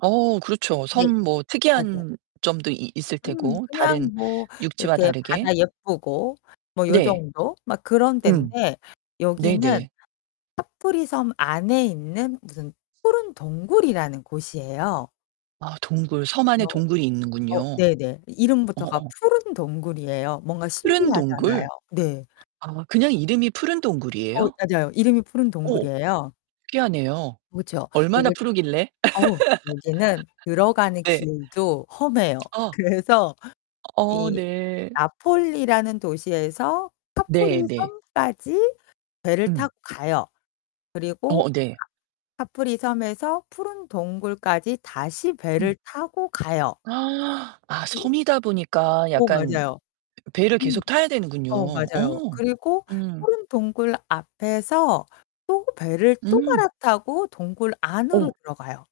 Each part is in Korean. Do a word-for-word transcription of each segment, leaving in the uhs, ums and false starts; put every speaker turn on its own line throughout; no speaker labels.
어, 그렇죠.
네.
섬 뭐
맞아요.
특이한 점도 이 있을
음,
테고,
그냥
다른
뭐
육지와
이렇게
다르게.
바다 예쁘고 뭐
네.
요정도 막 그런
음.
데인데 여기는
네네.
카프리섬 안에 있는 무슨 푸른 동굴이라는 곳이에요.
아, 동굴. 섬 안에
그래서
동굴이
어
있는군요.
네네. 이 이름부터가
어어.
푸른 동굴이에요. 뭔가
푸른 동굴?
신기하잖아요. 네.
아, 그냥 이름이 푸른
어,
동굴이에요?
맞아요. 이름이 푸른
오,
동굴이에요.
신기하네요.
그렇죠.
얼마나
그리고
푸르길래?
어우 여기는 들어가는
예.
길도 험해요.
아.
그래서
어,
이
네.
나폴리라는 도시에서
네 네.
카프리섬까지 배를
음.
타고 가요. 그리고
어, 네.
카프리섬에서 푸른 동굴까지 다시
음.
배를 타고 가요.
아,
그
섬이다 보니까
어,
약간
맞아요.
배 배를
음.
계속 타야 되는군요.
어,
어
맞아요. 그리고
음.
푸른 동굴 앞에서 또 배를 또
음.
갈아타고 동굴 안으로
어.
들어가요.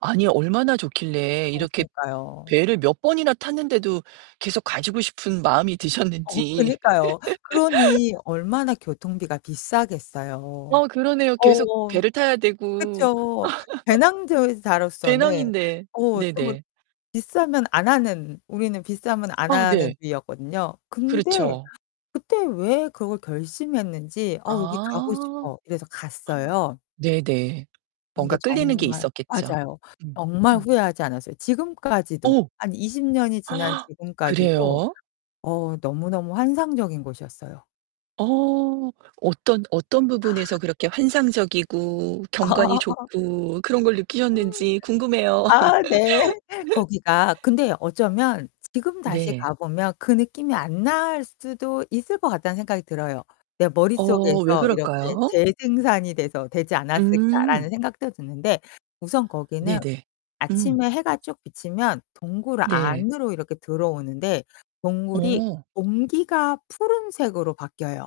아니, 얼마나 좋길래
어,
이렇게
그러니까요.
배를 몇 번이나 탔는데도 계속 가시고 싶은 마음이
어,
드셨는지.
그니까요. 그러니 얼마나 교통비가 비싸겠어요.
어, 그러네요. 계속
어어.
배를 타야 되고.
그쵸. 배낭저 자로서는
배낭인데.
어 또 뭐
네네.
비싸면 안 하는 우리는 비싸면 안
아,
하는
네.
주의였거든요. 근데
그렇죠.
그때 왜 그걸 결심했는지 '어 여기 가고
아.
싶어.' 이래서 갔어요.
네네.
근데
뭔가 끌리는 게
정말
있었겠죠.
맞아요.
음.
정말
음.
후회하지 않았어요. 지금까지도
어우.
한 이십 년이 지난 지금까지도
그래요?
어우, 너무너무 환상적인 곳이었어요.
어 어떤, 어떤
아.
부분에서 그렇게 환상적이고 경관이 좋고 그런 걸
음,
느끼셨는지 궁금해요.
아, 네. 거기가 근데 어쩌면 지금 다시
네.
가 보면 그 느낌이 안 날 수도 있을 것 같다는 생각이 들어요. '내
어, 왜
머릿속에서 이렇게
그럴까요?
재생산이 돼서 되지
음.
않았을까.'라는 생각도 드는데 우선 거기는
네네. 음.
아침에 해가 쭉 비치면 동굴
네.
안으로 이렇게 들어오는데 동굴이
어.
공기가 푸른색으로 바뀌어요.